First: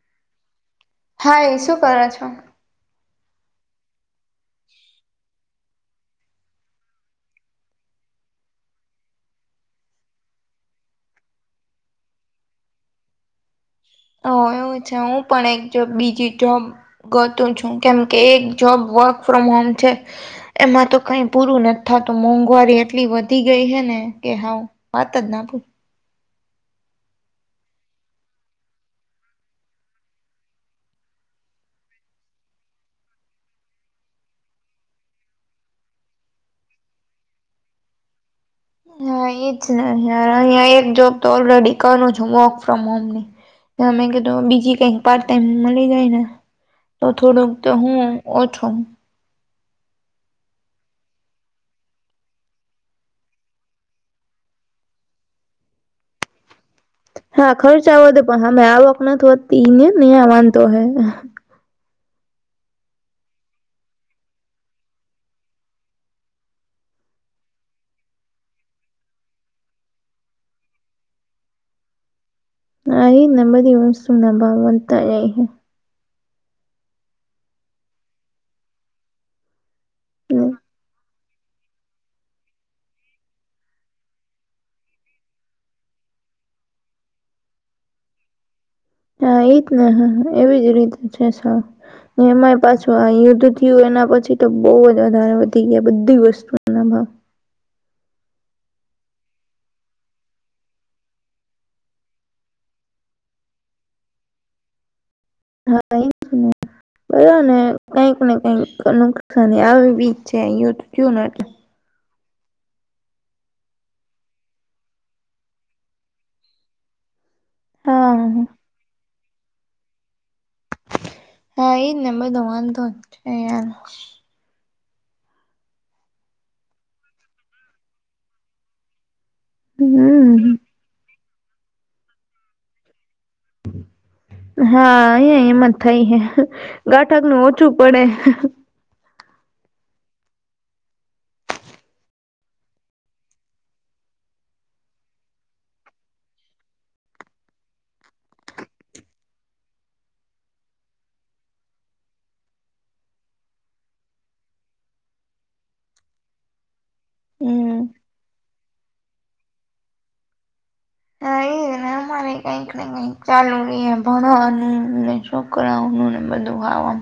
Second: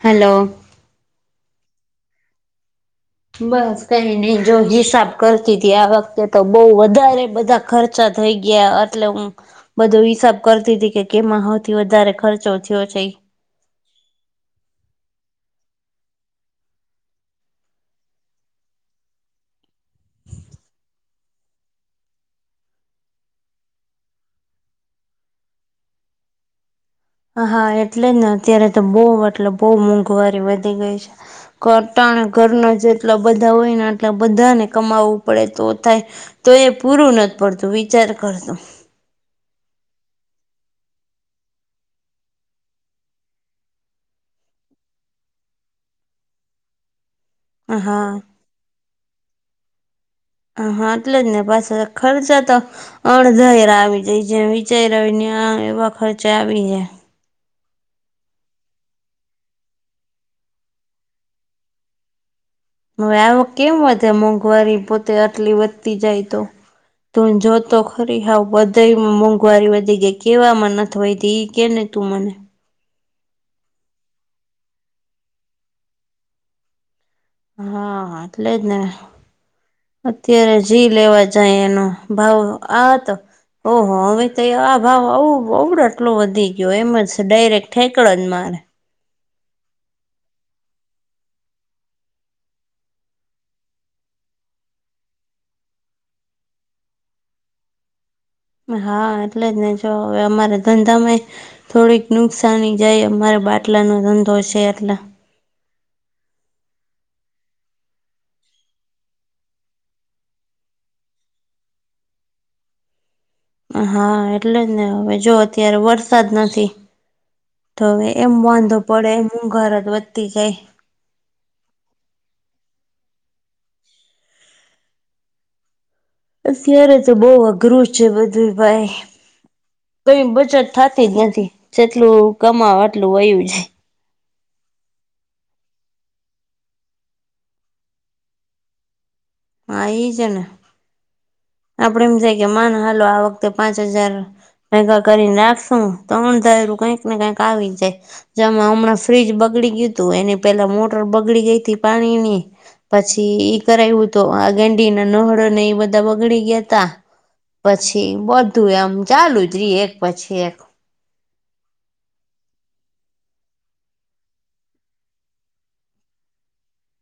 Hello. Hi શું કરો છો? બસ કઈ નહી જો હિસાબ કરતી હતી આ વખતે તો બઉ વધારે બધા ખર્ચા થઈ ગયા એટલે હું. બધો હિસાબ કરતી હતી કે કેમાં સૌથી વધારે ખર્ચો થયો છે. હ એવું છે. હું પણ એક જો બીજી જોમ. ગોતું છું કેમ કે એક જોબ વર્ક ફ્રોમ હોમ છે. એમાં તો કઈ પૂરું નથી થતું. મોંઘવારી એટલી વધી ગઈ હે ને કે હ વાત જ ના ભ હા એટલે જ ને અત્યારે તો બહ એટલે બહુ મોંઘવારી વધી ગઈ છે. કટાણે ઘરના જેટલા બધા હોય ને આટલા બધાને કમાવવું પડે તો થાય. તો એ પૂરું નથી પડતું વિચાર કરતો. હા એજ ને યાર અહીયાં એક જોબ તો ઓલરેડી કરું છું વર્ક ફ્રોમ હોમ ની. અમે કીધું બીજી કઈક પાર્ટ ટાઈમ મળી જાયને તો થોડુંક તો હું હા ઓછો હ હા એટલે જ ને પાછ ખર્ચા તો અડધ હાર આવી જાય જે વિચાર આવી ને આ એવા ખર્ચા આવી જાય હા ખર્ચ વધે પણ હામે આવક નથ વધતીને ન્યા વાંધો હે હવે આવો કેમ વધે મોંઘવારી પોતે આટલી વધતી જાય તો તું જોતો ખરી હઉ બધામાં મોંઘવારી વધી ગઈ કેવામાં નથી વયધિ હોય કે ને તુ મને અરે નંબર શું નં બનતા જાય હ હા એટલે જ ને અત્યારે હા જી લેવા જાય એનો ભાવ આહ ઓહો હવે તો આ ભાવ આવું બવ આટલો વધી ગયો એમ જ ડાયરેક્ટ ઠેકડો જ મારે હા એજ ને હ એવી જ રીતે છે. એમાંય પાછું આ યુદ્ધ થયું એના પછી તો બહુ જ વધારે વધી ગયા બધી વસ્તુના ભાવ હા એટલે જ ને જો હવે અમારે ધંધામાંય થોડીક નુકસાની જાય, અમારે બાટલાનો ધંધો છે એટલે હા [unintelligible] ને કઈક ને કઈક નુકસની આવી જ જાય છે અ તો થયું ને એટલે હા એટલે જ ને હવે જો અત્યારે વરસાદ નથી, તો હવે હા એમ વાંધો પડે, શુંઘાર જ વધતી જાય હા એ જ બધો વાંધો જ છે યાર અત્યારે તો બવ અઘરું છે બધું ભાઈ. કઈ બચત હમ થતી જ નથી જેટલું કમાવ આટલું વયું જાય. હા અ એમ જ થાય હે, ગાઠકનું ઓછું પડે હા એ જ ને. આપડે એમ થાય કે માન હાલો આ વખતે પાંચ હજાર ભેગા કરીને રાખશું તો અણધારું કઈક ને કઈક આવી જાય. જેમાં હમણાં ફ્રીઝ બગડી ગયુતું, એની પેલા મોટર બગડી ગઈ હતી પાણીની પછી ઈ કરાયવું તો આ ગેંડીના નળ ને એ બધા બગડી ગ્યાતા, હમ પછી બધું એમ ચાલુ જ રી એક પછી એક [inaudible] અમારેય કઈક ને કઈક ચાલુ રયે ભણવાનુંને છોકરાવનું ને બધું હવ આમ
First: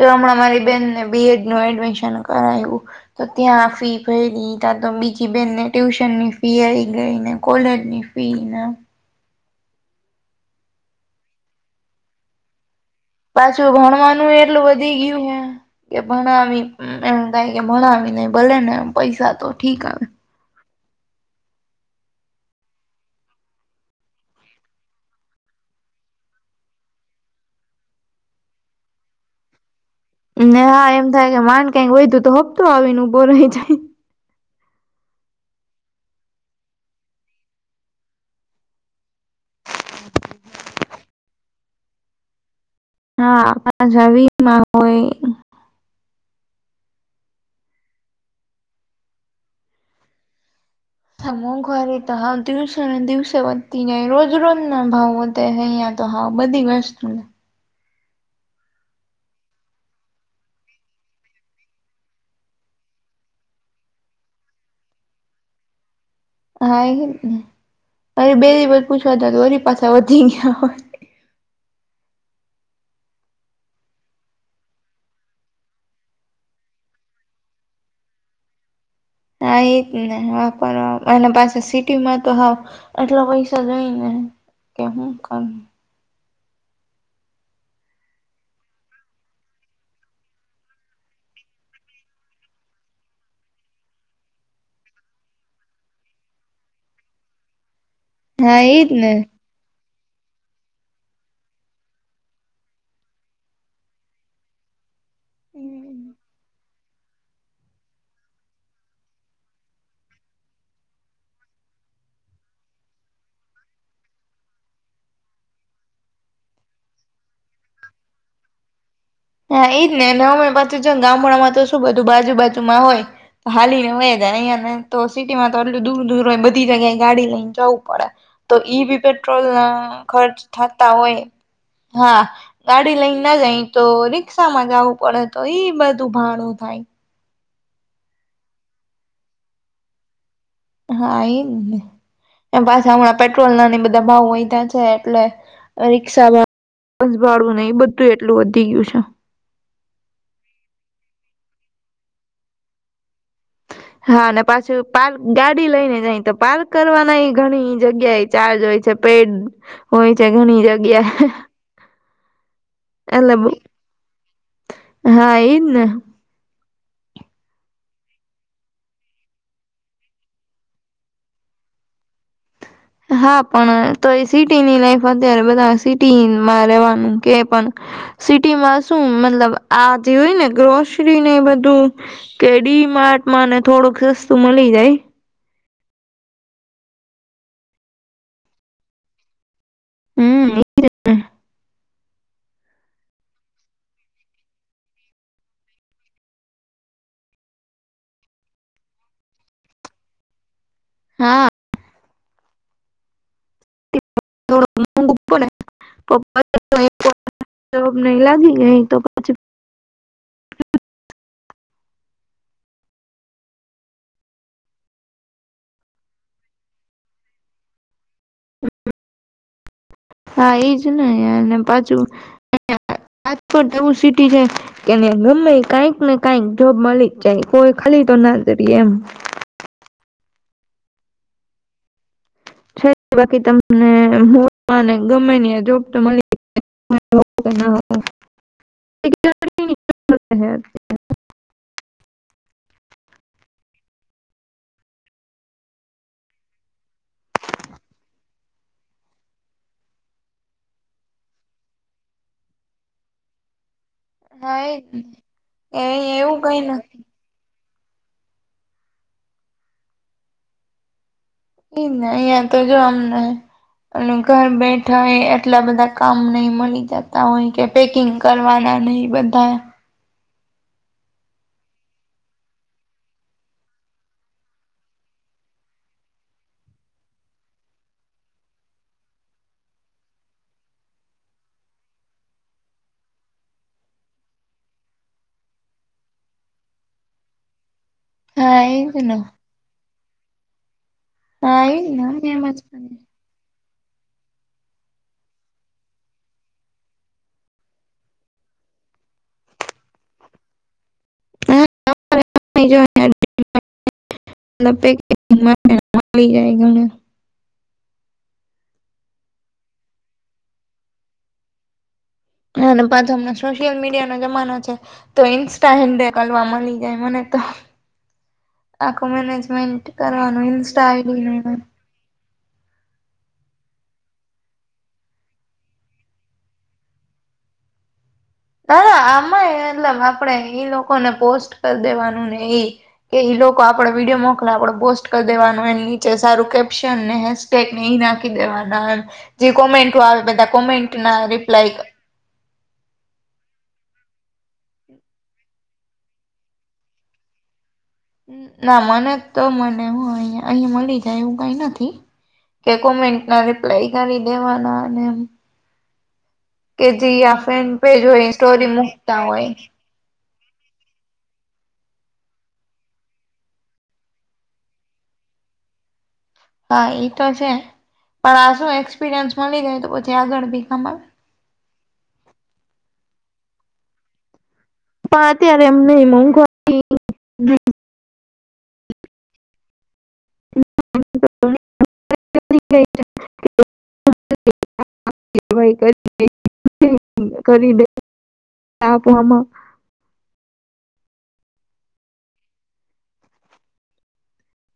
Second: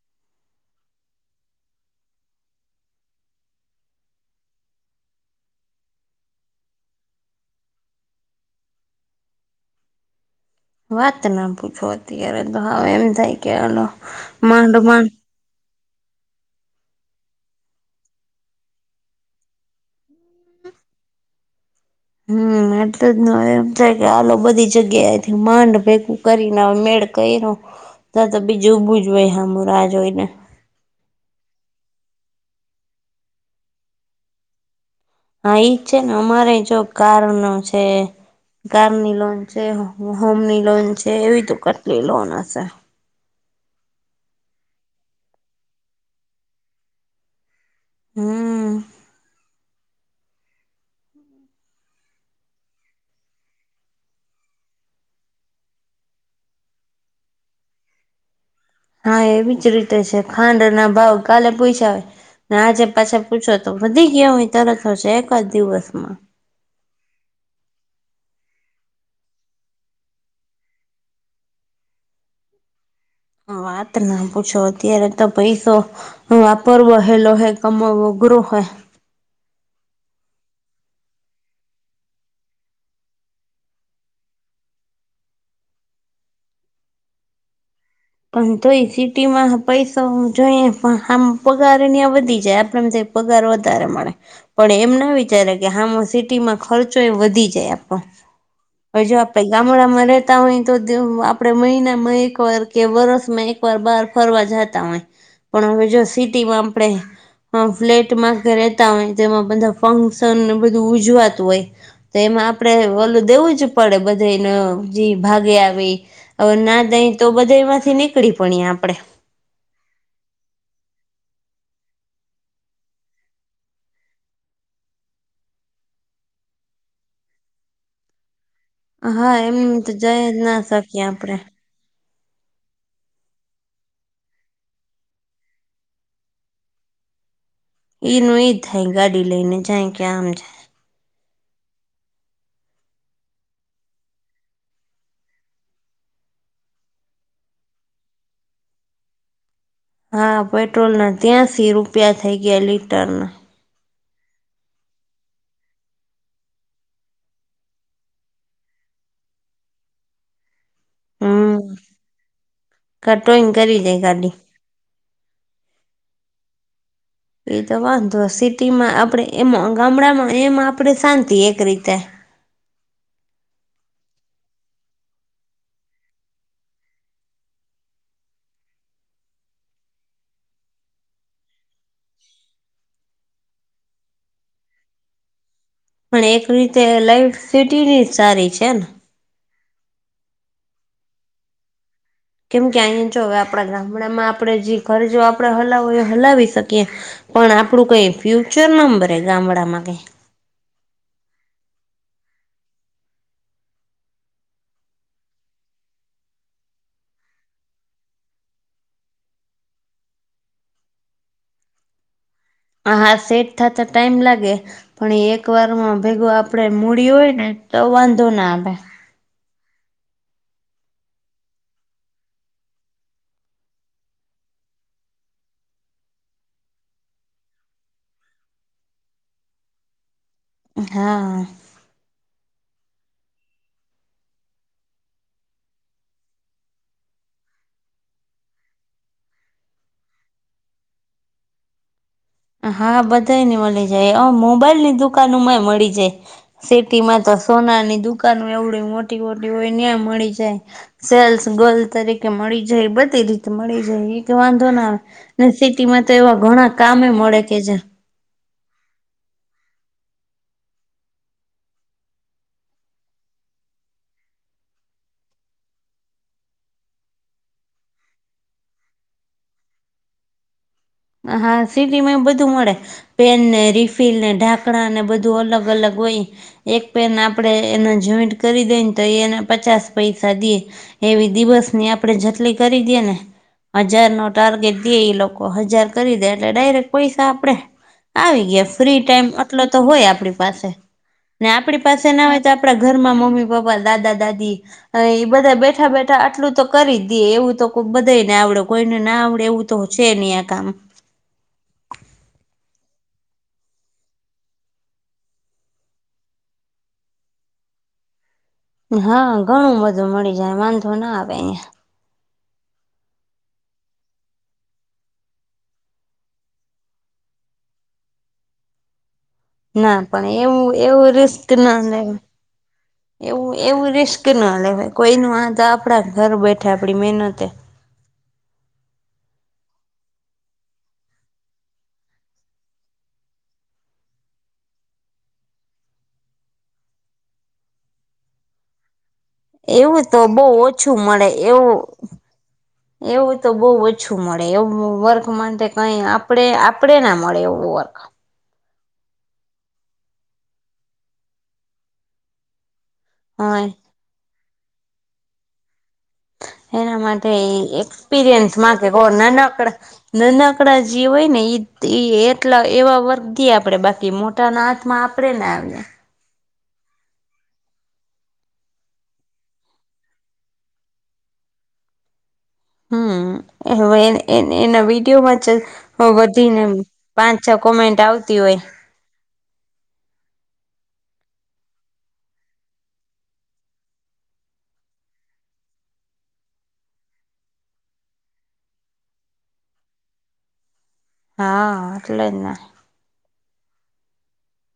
જો હમણાં મારી બેનને બીએડ નું એડમિશન કરાયુ તો ત્યાં ફી ભયરી ત્યાં તો બીજી બેનને ટ્યુશન ની ફી આવી ગઈને કોલેજની [unintelligible] વાત ના પૂછો અત્યારે તો હાવ એમ થાય કે પાછું હાલો ભણવાનું એટલું માંડ વધી માંડ ગયું હે કે ભણાવી એમ થાય કે ભણાવીને ભલે ને પૈસા તો ઠીક હવે હમ એટલે જ ન એમ થાય કે, હાલો બધી જગ્યા માંડ ભેગુ કરીને મેળ ક્યરો તા તા બીજું ઊભું જ હોય હામે રાહ જોઈ ને ને હા એમ થાય કે માંડ કઈક વયધુ તો હપ્તો આવીને ઊભો રહી જાય. હા એજ ને અમારેય જો કારનો છે, કારની લોન છે, હોમની લોન છે, એવી તો કેટલી લોન હશે. હા [unintelligible] આવીમાં હોય હમ. મોંઘવારી તો હાવ દિવસે ને દિવસે વધતી જાય, રોજ રોજ ના ભાવ વધે હે યા તો હા બધી વસ્તુ હા એવી જ રીતે છે, ખાંડના ભાવ કાલે પોઇચા ના આજે પાછા પૂછો તો વધી ગની તરસો છે એકાદ દિવસમાં હા બે દિવ પૂછવા ત વરી પાછા વધી ગયા હોય. વાત ના પૂછો અત્યારે તો પૈ તો વાપર વહેલો હોય કમઘરો હોય. હ એ જ ને વાપર અને પાસે સિટી માં તો હ એટલા પૈસા જઈ ને કે હું કરું પણ જોઈ સિટી માં પૈસા જોઈએ પણ આમ પગારની વધી જાય આપડ પગાર વધારે મળે. પણ એમ ના વિચારે કે હામાં સિટીમાં ખર્ચો એ વધી જાય આપણો. હા એદ ને. પ ગામડામાં રહેેતા હોય તો આપડે મહિનામાં એક વાર કે વરસમાં એકવાર બહાર ફરવા જતા હોય પણ હવે જો સિટીમાં આપણે હ ફ્લેટમાં રહેતા હોય તેમાં બધા ફંક્શન બધું ઉજવાતું હોય. તો એમાં આપણેે ઓલું દેવું જ પડે બધેને જે ભાગે આવી હવે ના દઈ તો બધા એમાંથી નીકળી પણએ આપડે હા ઈજ ને હમે પાછી જ ગામડામાં તો શું બધું બાજુ બાજુમાં હોય હાલી ને હોય જાય અહં ને તો સિટીમાં તો આટલું દૂર દૂર હો બધી જગ્યાએ ગાડી લઈને જવું પડે તો ઈ બી હા પેટ્રોલ એમ તો જઈ જ ખર્ચ ના થતા શકીએ હોય. આપડે હા ગાડી લઈ ના જાય તોને રિક્ષામાં જવું પડે તો એઈ બધું ભાણું થાય. એ ન ઈજ થાય ગાડી લઈને જાય કે આમ જાય. હા એ ન. એ પાછા હમણાં પેટ્રોલ નાની બધા ભાવ હોહી ત છે એટલે રિક્ષા બસ ભાડું નહિ બધું એટલું વધી ગયું છે હા પેટ્રોલ ના ત્યાસી રૂપિયા થઇ ગયા લીટર ના હા અને પાછું પાર્ક ગાડી લઈને જાય તો પાર્ક કરવાના એ ઘણી જગ્યા એ ચાર્જ હોય છે પેડ હોય છે ઘણી જગ્યા હમ કટો એટલે કરી જાય ગાડી હા એન એતો વાંધો સિટીમાં આપણે એમાં ગામડામાં એમાં આપડે શાંતિ એક રીતે હા પણ તો એ સિટી ની લાઈફ અત્યારે બધા સિટીમાં રવાનું કે પણ સિટીમાં શું મતલબ આ જે હોય ને ગ્રોસરી ને બધું કે ડી માર્ટમાં ને થોડુંક સસ્તું મળી જાય પણ એક રીતે લાઈટ સિટીની જ સારી છે ને હમ કેમ કે અહીયા જો હવે આપણા ગામડામાં આપણેે જે ઘર જોો આપણેે હલાવ હલાવી શકીએ પણ આપણું કઈ ફ્યુચર નંબરે ગામડામાં કઈ હા [unintelligible] [inaudible] [unintelligible] [inaudible] [unintelligible] [inaudible] [unintelligible] [inaudible] જોબ નહી લાગી ગઈ તો પછી [inaudible] [unintelligible] હા સેટ થત ટાઈમ લાગે. પણ એ એક વાર માં ભેગું આપે મૂડી હોય ને તો વાંધો ના આવેે હા એજ ને યાર પાછું આજ પણ નવું સિટી છે કેને ગમે કઈક ને કઈક જોબ મળી જ જાય કોઈ ખાલી તો ના જરી એમ હા છે બાકી તમને ગમે જોબ તો મળી [unintelligible] હા બધા ને મળી જાય મોબાઈલ ની દુકાનમાંય મળી જાય સિટી માં તો સોનાની દુકાાન એવડી મોટી મોટી હોયને મળી જાય સેલ્સ ગલ્ તરીકે મળી જાય બધી રીતે મળી જાય હા વાંધો એજ ના આવે ને સિટીમાં તો અહીંયા એવા એવું કઈ ઘણા નથી કામે મળે કે જે એ નહી એ તો જો અમને અને ઘર બેઠા એ એટલા બધા કામ નને મળી જતા હોય કે પેકિંગ કરવાના નહીં બધા હા સિટી માં એ બધું મડે પેનને, રિફિલને, ઢાંકણાંને બધું અલગ અલગ હોય. એક પેન આપણેે એને જોઈન્ટ કરી દઈ ને તો એ એને પચાસ પૈસા દીએ. એવી દિવસ ની આપણે જેટલી કરી દયને હજાર નો ટારગેટ દયે ઈ લોકો હજાર કરી દે એટલે ડાયરેક્ટ પૈસા આપડે આવી હા ગયા એજ ફ્રી ને ટાઈમ ટલો તો હોય આપડી પાસે ને હા આપડી એજ ને પાસે ના અમે હોય એમ તો જ આપડા ઘરમાં મમ્મી પપ્પા, દાદા-દાદિ અઈ બધા બેઠા બેઠા આટલું તો કરી જ દેએ એવું તો કોક બધા ને આવડે કોઈને ના આવડે એવું તો છે એની આ કામ [unintelligible] [inaudible] [unintelligible] [inaudible] હા ઘણું બધું મળી જાય વાંધો ના આવે અઈંયા. અને પાછો હમણા સોશિયલ મીડિયાનો જમાનો છે. તો ઇન્સ્ટા હેન્ડેકલવા મળી જાય મને તો આખું મેનેજ ના પણ એવું એવું રિસ્ક ને ના લેવ એવું એવું રિસ્ક ના લેવા કોઈનું આ તો આપણા ઘર બેઠા આપડી મહેનતે. ના ના આમાં એટલે આપણેે ઈ લોકોને પોસ્ટ કર દેવાનું ને ઈ. કે ઈ લોકો આપડે વિડીયો મોકલા આપડે પોસ્ટ કરી દેવાનું એની નીચે સારું કેપ્શન ને હેસ ટેક ને ઈ નાખી દેવાના અન જે કોમેન્ટો એવું તો આવે બહુ બધા કોમેન્ટ ઓછું ના મળે રિપ્લાય એવું ક એવું તો બહુ ઓછું મળે એવું વર્ક માટે કઈ આપડે આપડે ના મળે એવું વર્ક. ના મને જ તો મને હો અહીયા અહીંયા મળી જાય એવું કઈ નથી. કે કોમેન્ટ ના હા રિપ્લાય કરી દેવાના અને એમ કે એના જે માટે આ ફેન પેજ હોય એક્સપિરિયન્સ સ્ટોરી માં કે કો મુકતા હોય નાનકડા નનકડા જે હોય ને ઈ-ઈ એટલા એવા વર્ગદી આપડે બાકી મોટ ટનાથમાં આપડે નાવિયા. હા એ તો છે પણ આ શું એક્સપિરિયન્સ મળી જાય તો પછી આગળ બી કામ આવે. હમ્મ [unintelligible] એના પણ અત્યારે એમ નહી વિડીયોમાં વધીને પાંચ છ કોમેન્ટ આવતી. તી હોય મોંઘવારી [unintelligible] [inaudible] [unintelligible] [inaudible] કરી બે આપવામાં [unintelligible] [inaudible] હા એટલેજ ને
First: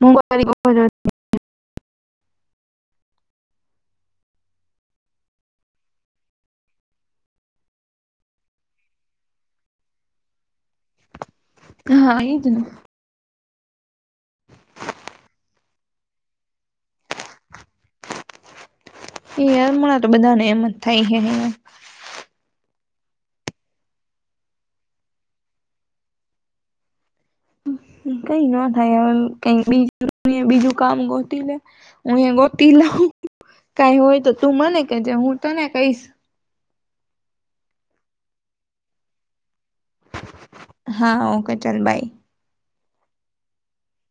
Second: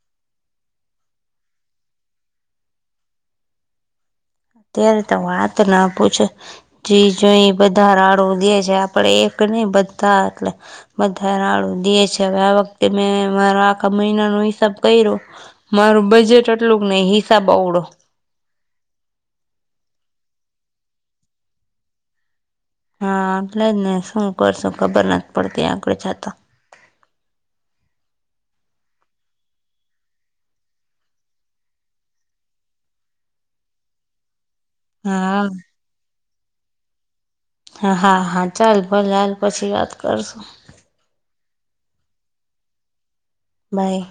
હુંગ આવી [unintelligible] [inaudible] અત્યારે તો વાત ના પૂછે જી જોઈએ બધા રાડું દે છે આપડે એક ની બધા એટલે બધા રાડું દે હા છે હવે એજ આ ને વખતે મેં મારા આખા મહિના નો હિસાબ કઈયો. મારું બજેટ આટલું જ નહી હિસાબ આવડો. એયાર હણાંતો બધા ને એમ થાય છે. હા એટલે જ ને શું કરશું ખબર નથી પડતી આગળ છતા. કઈ નો થાય હવે કઈ બીજું [unintelligible] બીજું કામ ગોતી લે. હું એ ગોતી લઉં કાઈ હોય તો તું મને કેજે હું હા તને કઈશ. હા હા હા ચાલ ભલે હાલ પછી વાત કરશું. હા ઓકે ચલ બાય બાય